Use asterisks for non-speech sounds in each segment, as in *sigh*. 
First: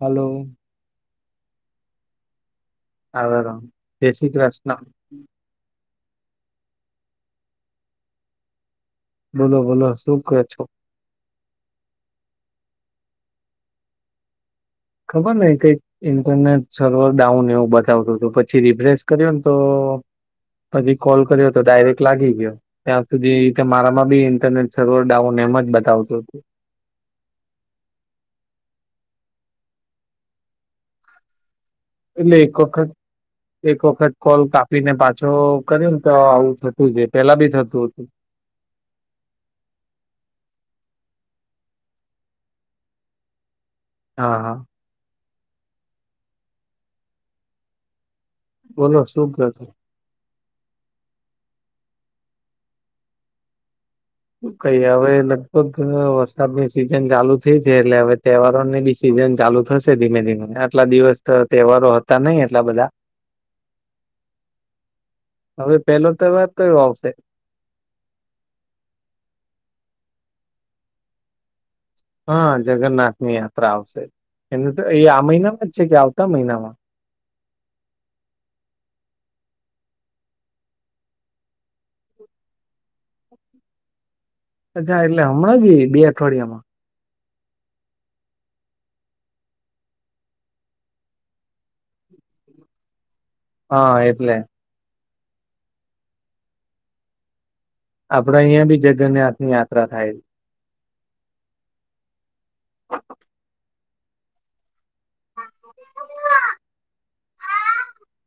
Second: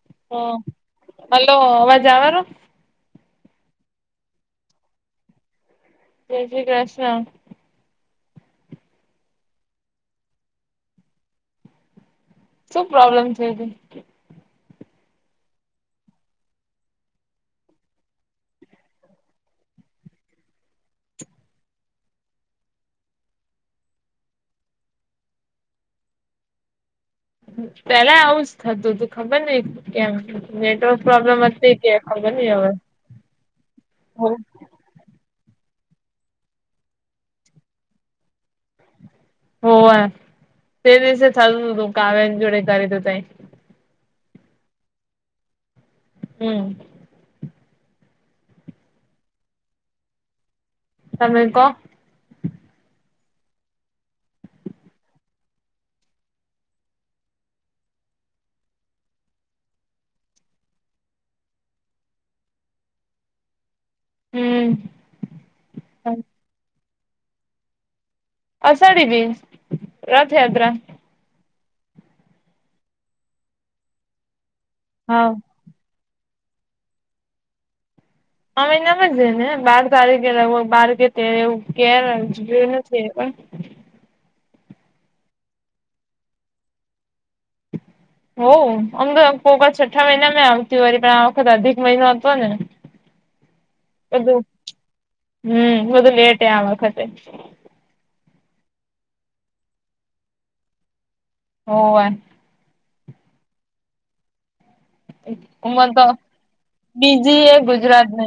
Hello હ, hello અવાજ આવરો આવેલો જય શ્રી કૃષ્ણ જય શ્રી કૃષ્ણ. બોલો, બોલો શું કહે છો? શું, પ્રોબ્લેમ થ ગ ખબર ને કઈક ઇન્ટરનેટ સર્વર ડાઉન એવું બતાવતું હતું, પછી રિફ્રેશ કર્યો ને તો તો પછી કોલ કર્યો, તો ડાયરેક્ટ લાગી ગયો, ત્યાં સુધી મારામા બી ઇન્ટરનેટ સર્વર ડાઉન એમ જ બતાવતું હતું પેલા આવુંજ થતું, તું ખબર નને ક્યા નેટવર્ક પ્રોબ્લેમ હતી કે ખબર એટલે નઈ એક હવે વખત એક વખત કોલ કાપીને પાછો. તો કર્યુંમ તો આવું થતું છે, પેલા બી થતું હતું હો, તે દિવસે થાલું તું કાવ્ય જોડે કરી દ ત હા, હા. હમ બોલો સૂખ ગતા તમે ક કઈ હવે, લગભગ વરસાદની સિઝન ચાલુ થઈ છે, એટલે હવે, તહેવારોની બિ સઝ ભજન ચાલુ થશે ધીમે ધીમે આટલા દિવસ તો તહેવારો હતા નહિ, એટલા બધા હમ હવે, પેલો તહેવાર કયો આવશે અસાાઢી, બી રથયાત્રા હા, જગન્નાથની યાત્રા આવશે, એને તો એ આ હા મહિનામાં જ છે, કે આવ મહિનામાં અમેિના બ છેને, બાર તારીખે લગભગ બાર કે તે એવું કું નથી હા *inaudible* અચ્છા એટલે હમણાં ગઈ, બે અઠવાડિયામાં હો, આમ તો પોગ છઠ્ઠા મહિના મે આવતી હોય, પણ આ વખત અધિક મહિનો હતો, ને હા એટલે. બધું હમ બધું લેટ આ વખતે. આપડ અહિયાયા બી જગન્નાથ ની યાત્રા થાય છે. હોવા. ઓ *unintelligible* ઉમર તો બીજી એ ગુજરાતને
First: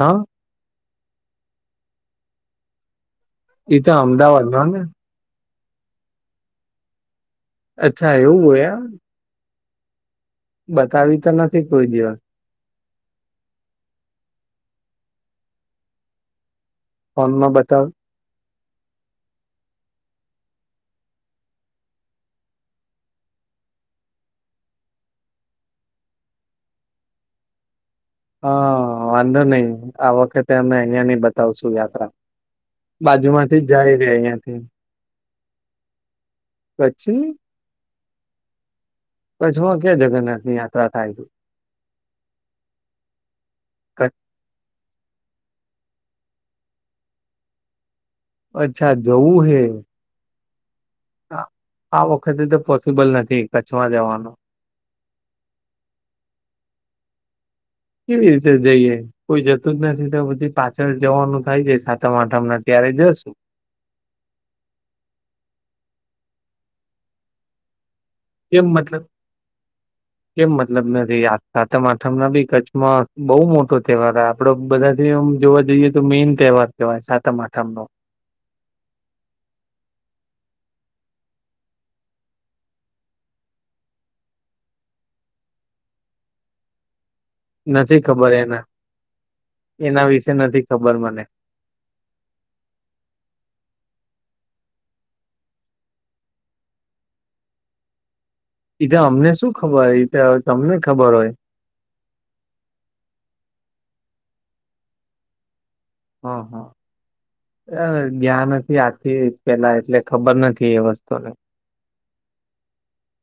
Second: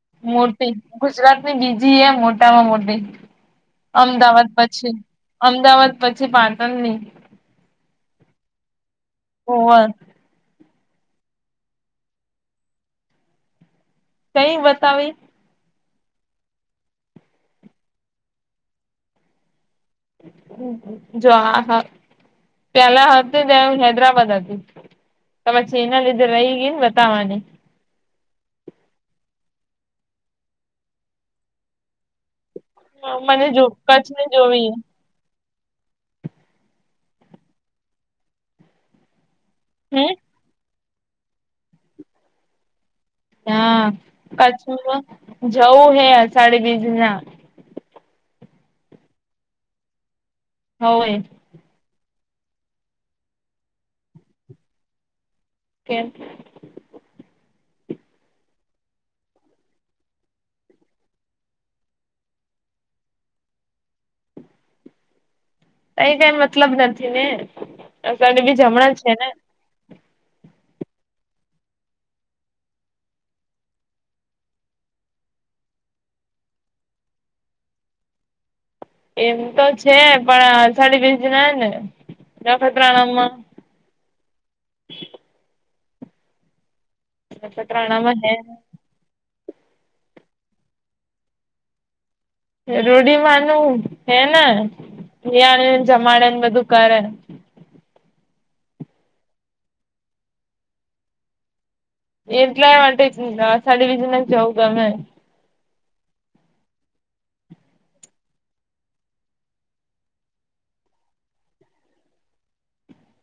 હા મોટી ગુજરાત ની બીજી એ મોટામાં મોટી. એ તો અમદાવાદ અમદાવાદમાં ને પછી અમદાવાદ પછી પાટણની અચ્છા એવું હોય હોવ. બતાવી તો નથી કોઈ દિવસ. કઈ બતાવી? ફોન માં બતાય. હ જો આ *unintelligible* તેના *unintelligible* હૈદરાબાદ હતી. તો પછી એના લીધે રહી ગઈ ને બતાવાની. હા વાંધો નહી આ વખતે અમે અહિયાયા ની બતાવશું યાત્રા. મને બાજુમાંથી જો જાય રહ્યા કચ્છની યાંથી. જોવી કછી? કચ્છમાં ક્યાં હમ જગન્નાથની યાત્રા થાય? હા કચ્છ કચ્છમાં જવું હે આસાડી બીજ ના અચ્છા જવું હે. હવે આ વખતે તો પોસિબલ નથી કચ્છમાં જવાનું. કેમ? કેવી રીતે જઈએ કોઈ જતું જ નથી તો બધી પાછળ જવાનું થાય જાય સાતમ આઠમ ના *unintelligible* કઈ- કઈ મતલબ નથી ને અ બી કેમ અમણા મતલબ છે ને? કેમ મતલબ નથી આ સાતમ આઠમ ના બી કચ્છમાં બહુ મોટો તહેવાર આપડો બધા જોવા જઈએ તો મેન તહેવાર કહેવાય સાતમ આઠમ નો. એમ તો છે. પણ સાડી બીસ ના ને દખત્ર નામાં *inaudible* નથી નખત્રાણામાં ખબર એના હે એના વિશે નથી ખબર મને રોઢિ માનું હે ને. એ આવે ને જમાડે ને બધું કરે. *inaudible* એ તો અમને શું ખબર હોય એતે તમને ખબર હોય. એટલા માટે અષાડી બીજ ના જઉ ગમે. હા હા. જ્યાં નથી આથી પેલા એટલે ખબર નથી એ વસ્તુને. *inaudible*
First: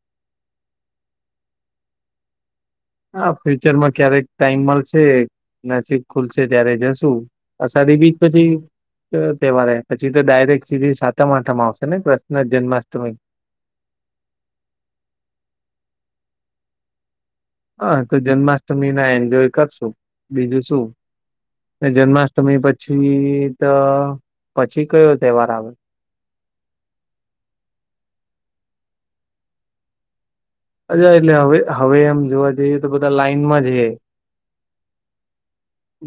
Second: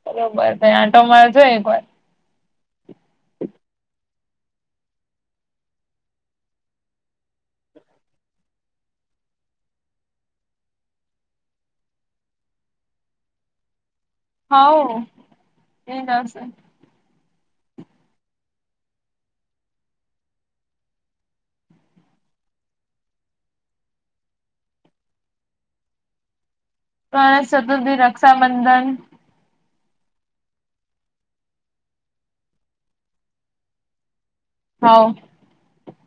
બરોબર તે આંટા માર જો એકવાર. હા ફ્યુચર માં ક્યારેક ટાઈમ મળશે નજીક ખુલશે ત્યારે જશું. અ એ બીજ પછી તહેવારે પછી તો ડાયરેક્ટ સીધી સાતમ આઠમ આવશે ને કૃષ્ણ જન્માષ્ટમી. *inaudible* હા એ *unintelligible* હા તો જન્માષ્ટમી ના એન્જોય કરશું બીજું શું. જન્માષ્ટમી પછી તો પછી કયો તહેવાર આવે? *inaudible* ગણેશ ચતુર્થી રક્ષાબંધન અને એટલે હવે હવે એમ જોવા જઈએ તો બધા લાાઈનમાં જ રે. હા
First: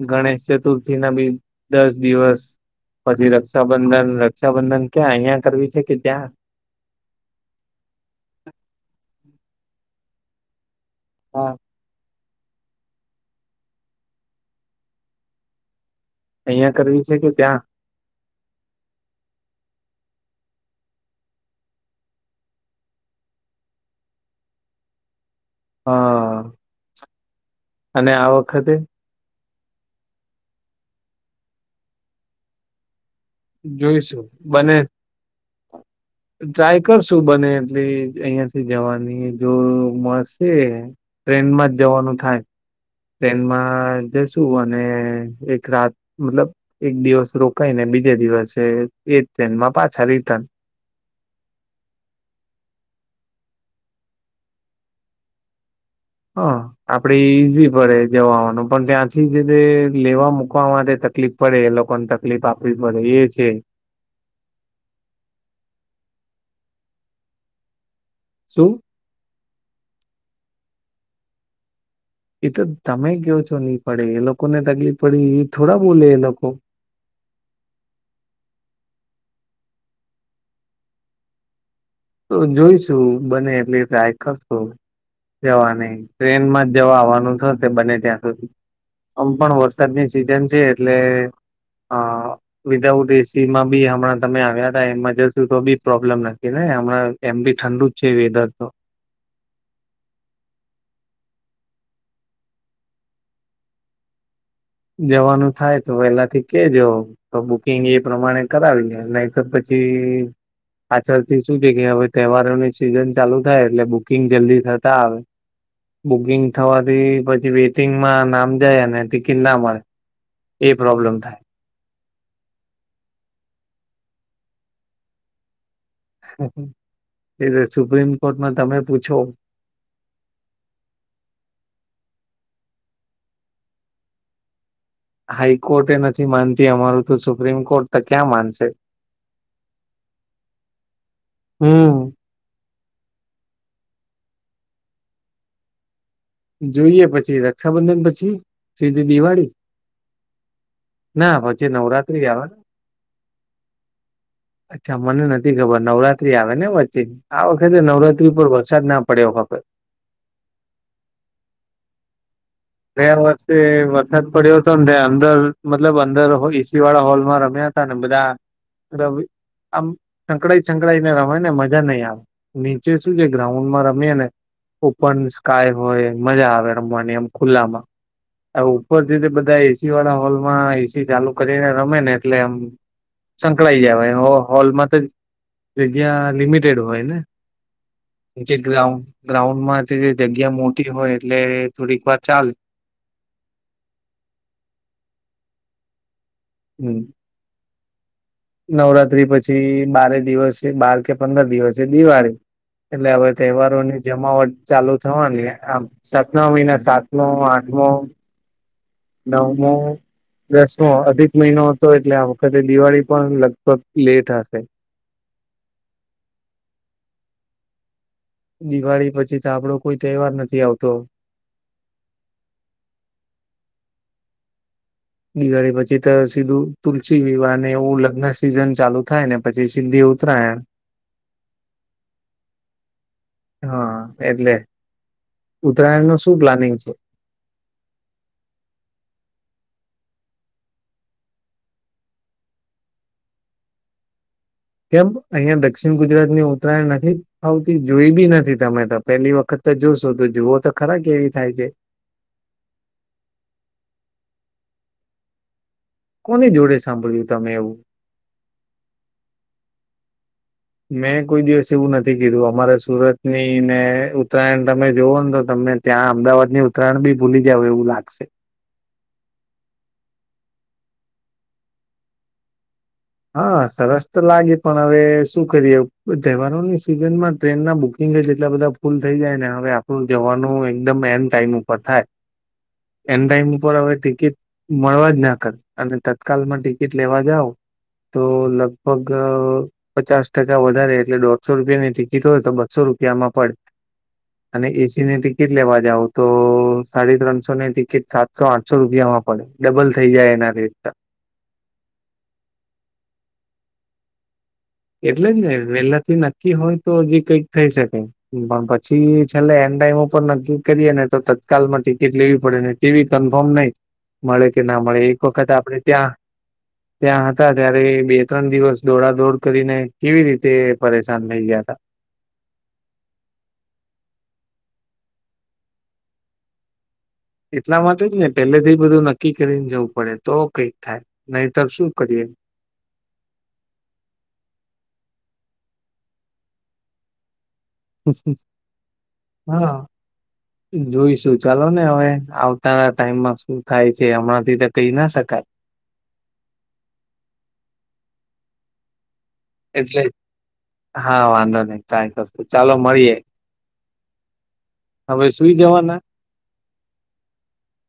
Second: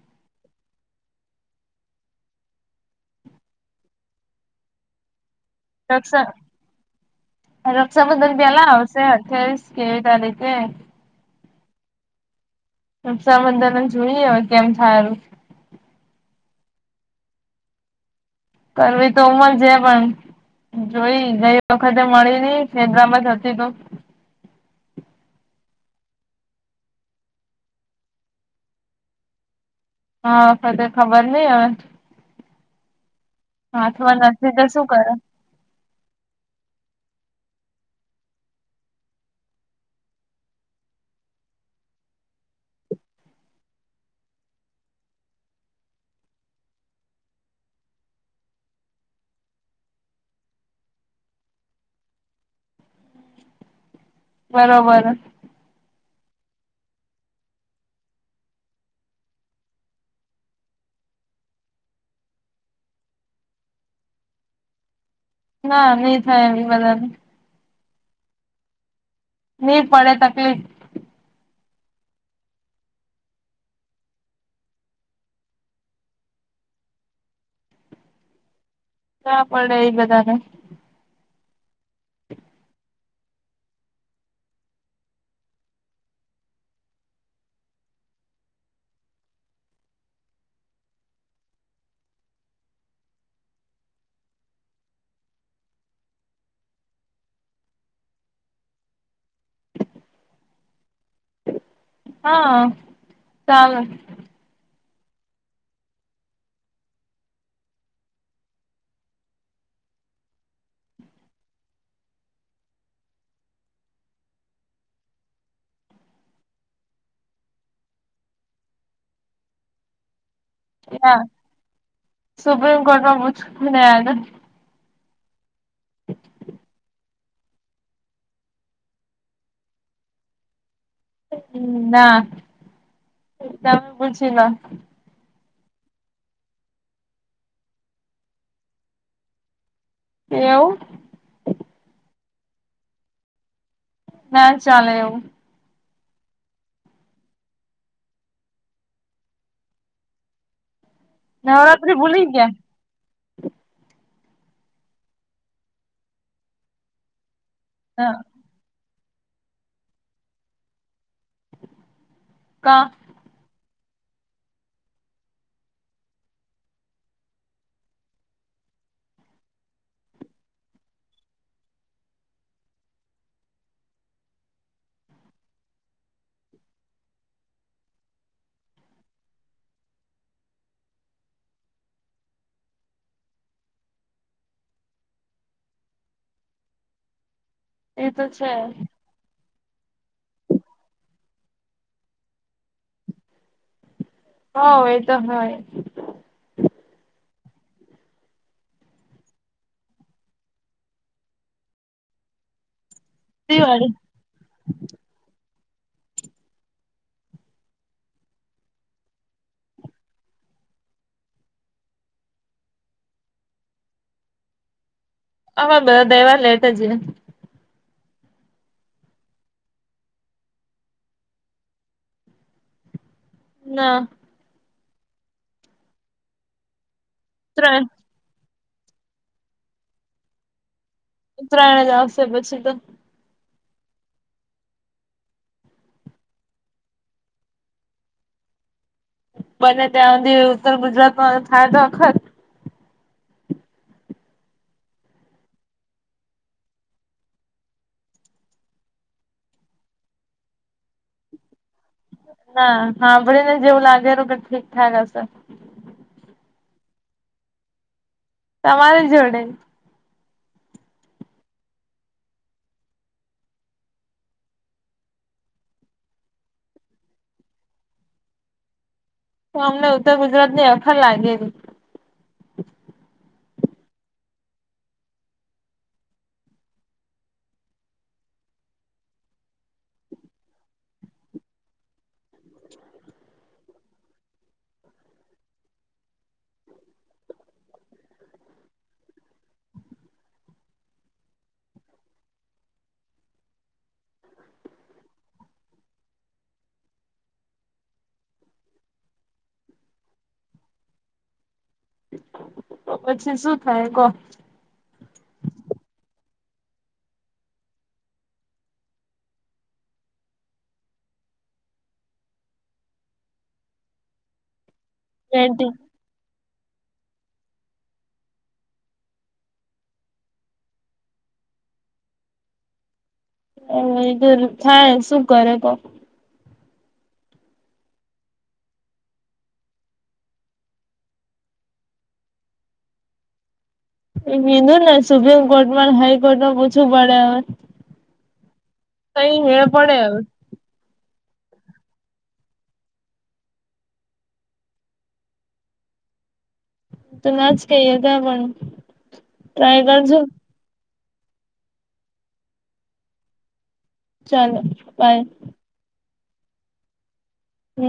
ગણેશ ચતુર્થી ના બી દસ દિવસ પછી રક્ષાબંધન રક્ષાબંધન ક્યાં અહીંયા રક્ષા રક્ષાબંધન પેલા આવશે. *unintelligible* હા રક્ષાબંધન જોઈએ હવે કેમ થાય અહિયાં કરવી છે કે ત્યાં? કરવી તો *unintelligible* છે પણ જોઈ ગઈ વખતે મળી નઇ *unintelligible* ધરતીકંપ હા અને આ વખતે હા ક ખબર નહ હવે હાથમાં જોઈશું નથી તો બને શું કરે ટ્રાય કરશું બને એ અહિયાંથી જવાની જો મળશે ટ્રેન માં જ જવાનું થાય ટ્રેનમાં જશુ અને એક રાત મતલબ એક દિવસ રોકાઈને બીજે દિવસે એ ટ્રેનમાં પાછા રિટર્ન બરોબર હા આપડે ઈઝી પડે જવા અવવાનું પણ ત્યાંથી જે છે લેવા મુૂકવા માટે તકલીફ પડે એ લોકોને તકલીફ આપવી પડે એ છે. હા નહી થાય *unintelligible* શું નહીં પડે તકલીફ એ તો તમે કો છો નહી પડે એ લોકોને તકલીફ પડી એ થોડા બોલે એ લોકો *inaudible* ના પડે એ બધાને તો જોઈશું બને એટલે ટ્રાય કરશો. જવાની ટ્રેનમાં જ જવા આવવાનું થાત એ બને ત્યાં સુધી આમ પણ વરસાદની સિઝન છે એટલે અ વિધાઉટ એસી માં બી હમણાં તમે આવ્યા તા ઇમરજન્સી તો બી પ્રોબ્લેમ નથી ને હા એમ બી ઠંડુ છે વેધર તો હા સાવ જવાનું થાય, તો વેલાથી કે જો તો બુકિંગ એ પ્રમાણે કરાવીનેે નહી તો પછ હમ પાછળથી શું છે કે હવે તહેવારોની સિઝન ચાલુ થાય એટલે બુકિંગ જલ્દી થતા આવે બુકિંગ થવાથી પછી વેટિંગમાં નામ જાય ને કે ના મળે એ પ્રોબ્લેમ ના થાય સુપ્રીમ કોર્ટમાં પૂછને એ સુપ્રીમ કોર્ટમાં તમે પૂછો *inaudible* હ ના તમે પૂછી લો હાઈકોર્ટે એ નથી માનતી અમારું તો સુપ્રીમ કોર્ટ તો ક્યાં માનશે એવું હમ ના ચાલે એવું જોઈએ પછી રક્ષાબંધન પછી સીધી દિવાળી ના પછી નવરાત્રી ભૂલી આવે ગયા અચ્છા મને નથી ખબર નવરાત્રી આવે ને વચ્ચે આ વખતે હ નવરાત્રી પર વરસાદ ના પડ્યો વખત કા ગયાવર્ષે વરસાદ પડ્યો હતો, ને અંદર મતલબ અંદર એસી વાળા હોલમાં રમ્યા હતા, ને બધા રવિ આમ સંકળાય સંકળાય ને રમા ને મજા નઈ આવે નીચે શું છે, ગ્રાઉન્ડમાં રમીએ ને ઓપન સ્કાય હોય, મજા આવે રમવાની એમ ખુલ્લામાં ઉપરથીતે બધા એસી વાળા હોલ માં એસી ચાલુ કરીને, રમે ને એટલે એમ સંકળાઈ જવાય હોલમાં, તો જગ્યા લિમિટેડ હોય ને એ તો છે જે ગ્રાઉન્ડ ગ્રાઉન્ડમાંથી, જગ્યા મોટી હોય એટલે થોડીક વાર ચાલ હ, એતો હોય હમ નવરાત્રી પછી બારે દિવસ છે, બાર કે પંદર દિવસ દિવાળી એટલે હવે, તહેવારો દિવાળી ની જમાવટ ચાલુ થવાની આમ, સાત ન મહિના સાતમો આઠમો નવમો દસમો અધિક મહિનો હતો, એટલે આ વખતે દિવાળી પણ લગભગ લેટ હશે. હમે, બધ દહેવાર લેટ જ દિવાળી પછી, તો આપડો કોઈ તહેવાર નથી આવતો. ના દિવાળી પછી, તો સીધું તુલસી વિવાહ અને ત્રણ એવું લગ્ન સીઝન ચાલુ થાય, ને પછી સીધી ઉતરાય ઉત્તરાયણ જ આવશે પછી, તો હા, એટલે ઉત્તરાયણ નું શું પ્લાનિંગ છે *inaudible* બને, ત્યાં સુધી ઉત્તર ગુજરાતમાં થાય તો વખત કેમ અહીંયા દક્ષિણ ગુજરાત ની ઉત્તરાયણ નથી આવતી જોઈ, બી નથી, તમે તો પેલી વખત તો જોુશું તો જુઓ, તો ખરા કેવી થાય છે ના સાંભળી ને જેવું લાગે, કે ઠીકઠાક હશે તની જોડે સાંભળ્યું તમે એવું તમારી જોડે *inaudible* મેં કોઈ દિવસ એવું નથી, કીધું અમારે સુરત ની ને ઉત્તરાયણ તમે જોવો ને તો તમને ત્યાં અમદાવાદ ની ઉત્તરાયણ, બી ભૂલી જાવ એવું લાગશે તો અમને ઉત્તર ગુજરાતની, અફર લાગેલી હા, સરસ તો લાગે પણ હવે, શું કરીએ તહેવારોની સિઝન માં ટ્રેન ના બુકિંગ જેટલા બધા ફૂલ થઈ જાય, ને હવે આપણું જવાનું એકદમ એન્ડ ટાઈમ ઉપર થાય. એન ટાઈમ ઉપર હવે, ટિકિટ મળવા જ ના કર અને તત્કાલમાં ટિકિટ લેવા જાવ તો લગભગ પચાસ ટકા વધારે, એટલે દોઢસો રૂપિયાની ટિકિટ હોય તો બસો રૂપ રૂપિયામાં પડે. અને એસીની ટિકિટ લેવા જાવ, તો સાડી ત્રણસોની ટિકિટ સાતસો આઠસો રૂપિયામાં પડે ડબલ થઈ જાય એના રેટ પછી શું થાય કો એટલે જ ને વેલાથી નક્કી હોય, તો હજી કઈક થઈ શકે પછી છેલ્લે એન્ડ ટાઈમ ઉપર નક્કી કરીએ ને તો તત્કાલમાં ટિકિટ, લેવી પડે ને તેવી કન્ફર્મ નહી, મળે કે ના મળે મળે એક વખત આપણે, ત્યાં ત્યાં હતા, ત્યારે બે ત્રણ દિવસ દોડા દોડ કરીને કેવી રીતે પરેશાન થઈ, ગયા હતા. હધર થાય, શું કરે તો એટલા માટે જ ને પેલેથી, બધું નક્કી કરીને જવું પડે તો કઈક થાય, નહીતર શું કરીએ એ વિધુ ને સુપ્રીમ કોર્ટમાં હાઈ, કોર્ટમાં પૂછવું પડે હ હા, પડે હવે જોઈશું ચાલો ને હવે, આવતા ટાઈમમાં શું થાય છે, હમણાં થી, તો કહી ના શકાય *inaudible* તો ના જ કએ તો પણ ટ્રાય એટલે કરજો. હા, વાંધો નહી ટ્રાય કરશું. ચાલો મળીએ. ચાલો. બાય હવે, સુઈ જવાના.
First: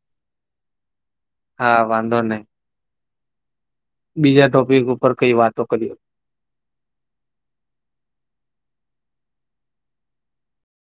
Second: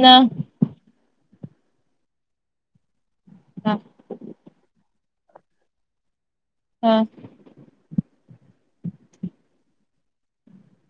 ના. હા, વાંધો નહી. હા. બીજા ટોપિક ઉપર કઈ વાતો કરીએ. હા.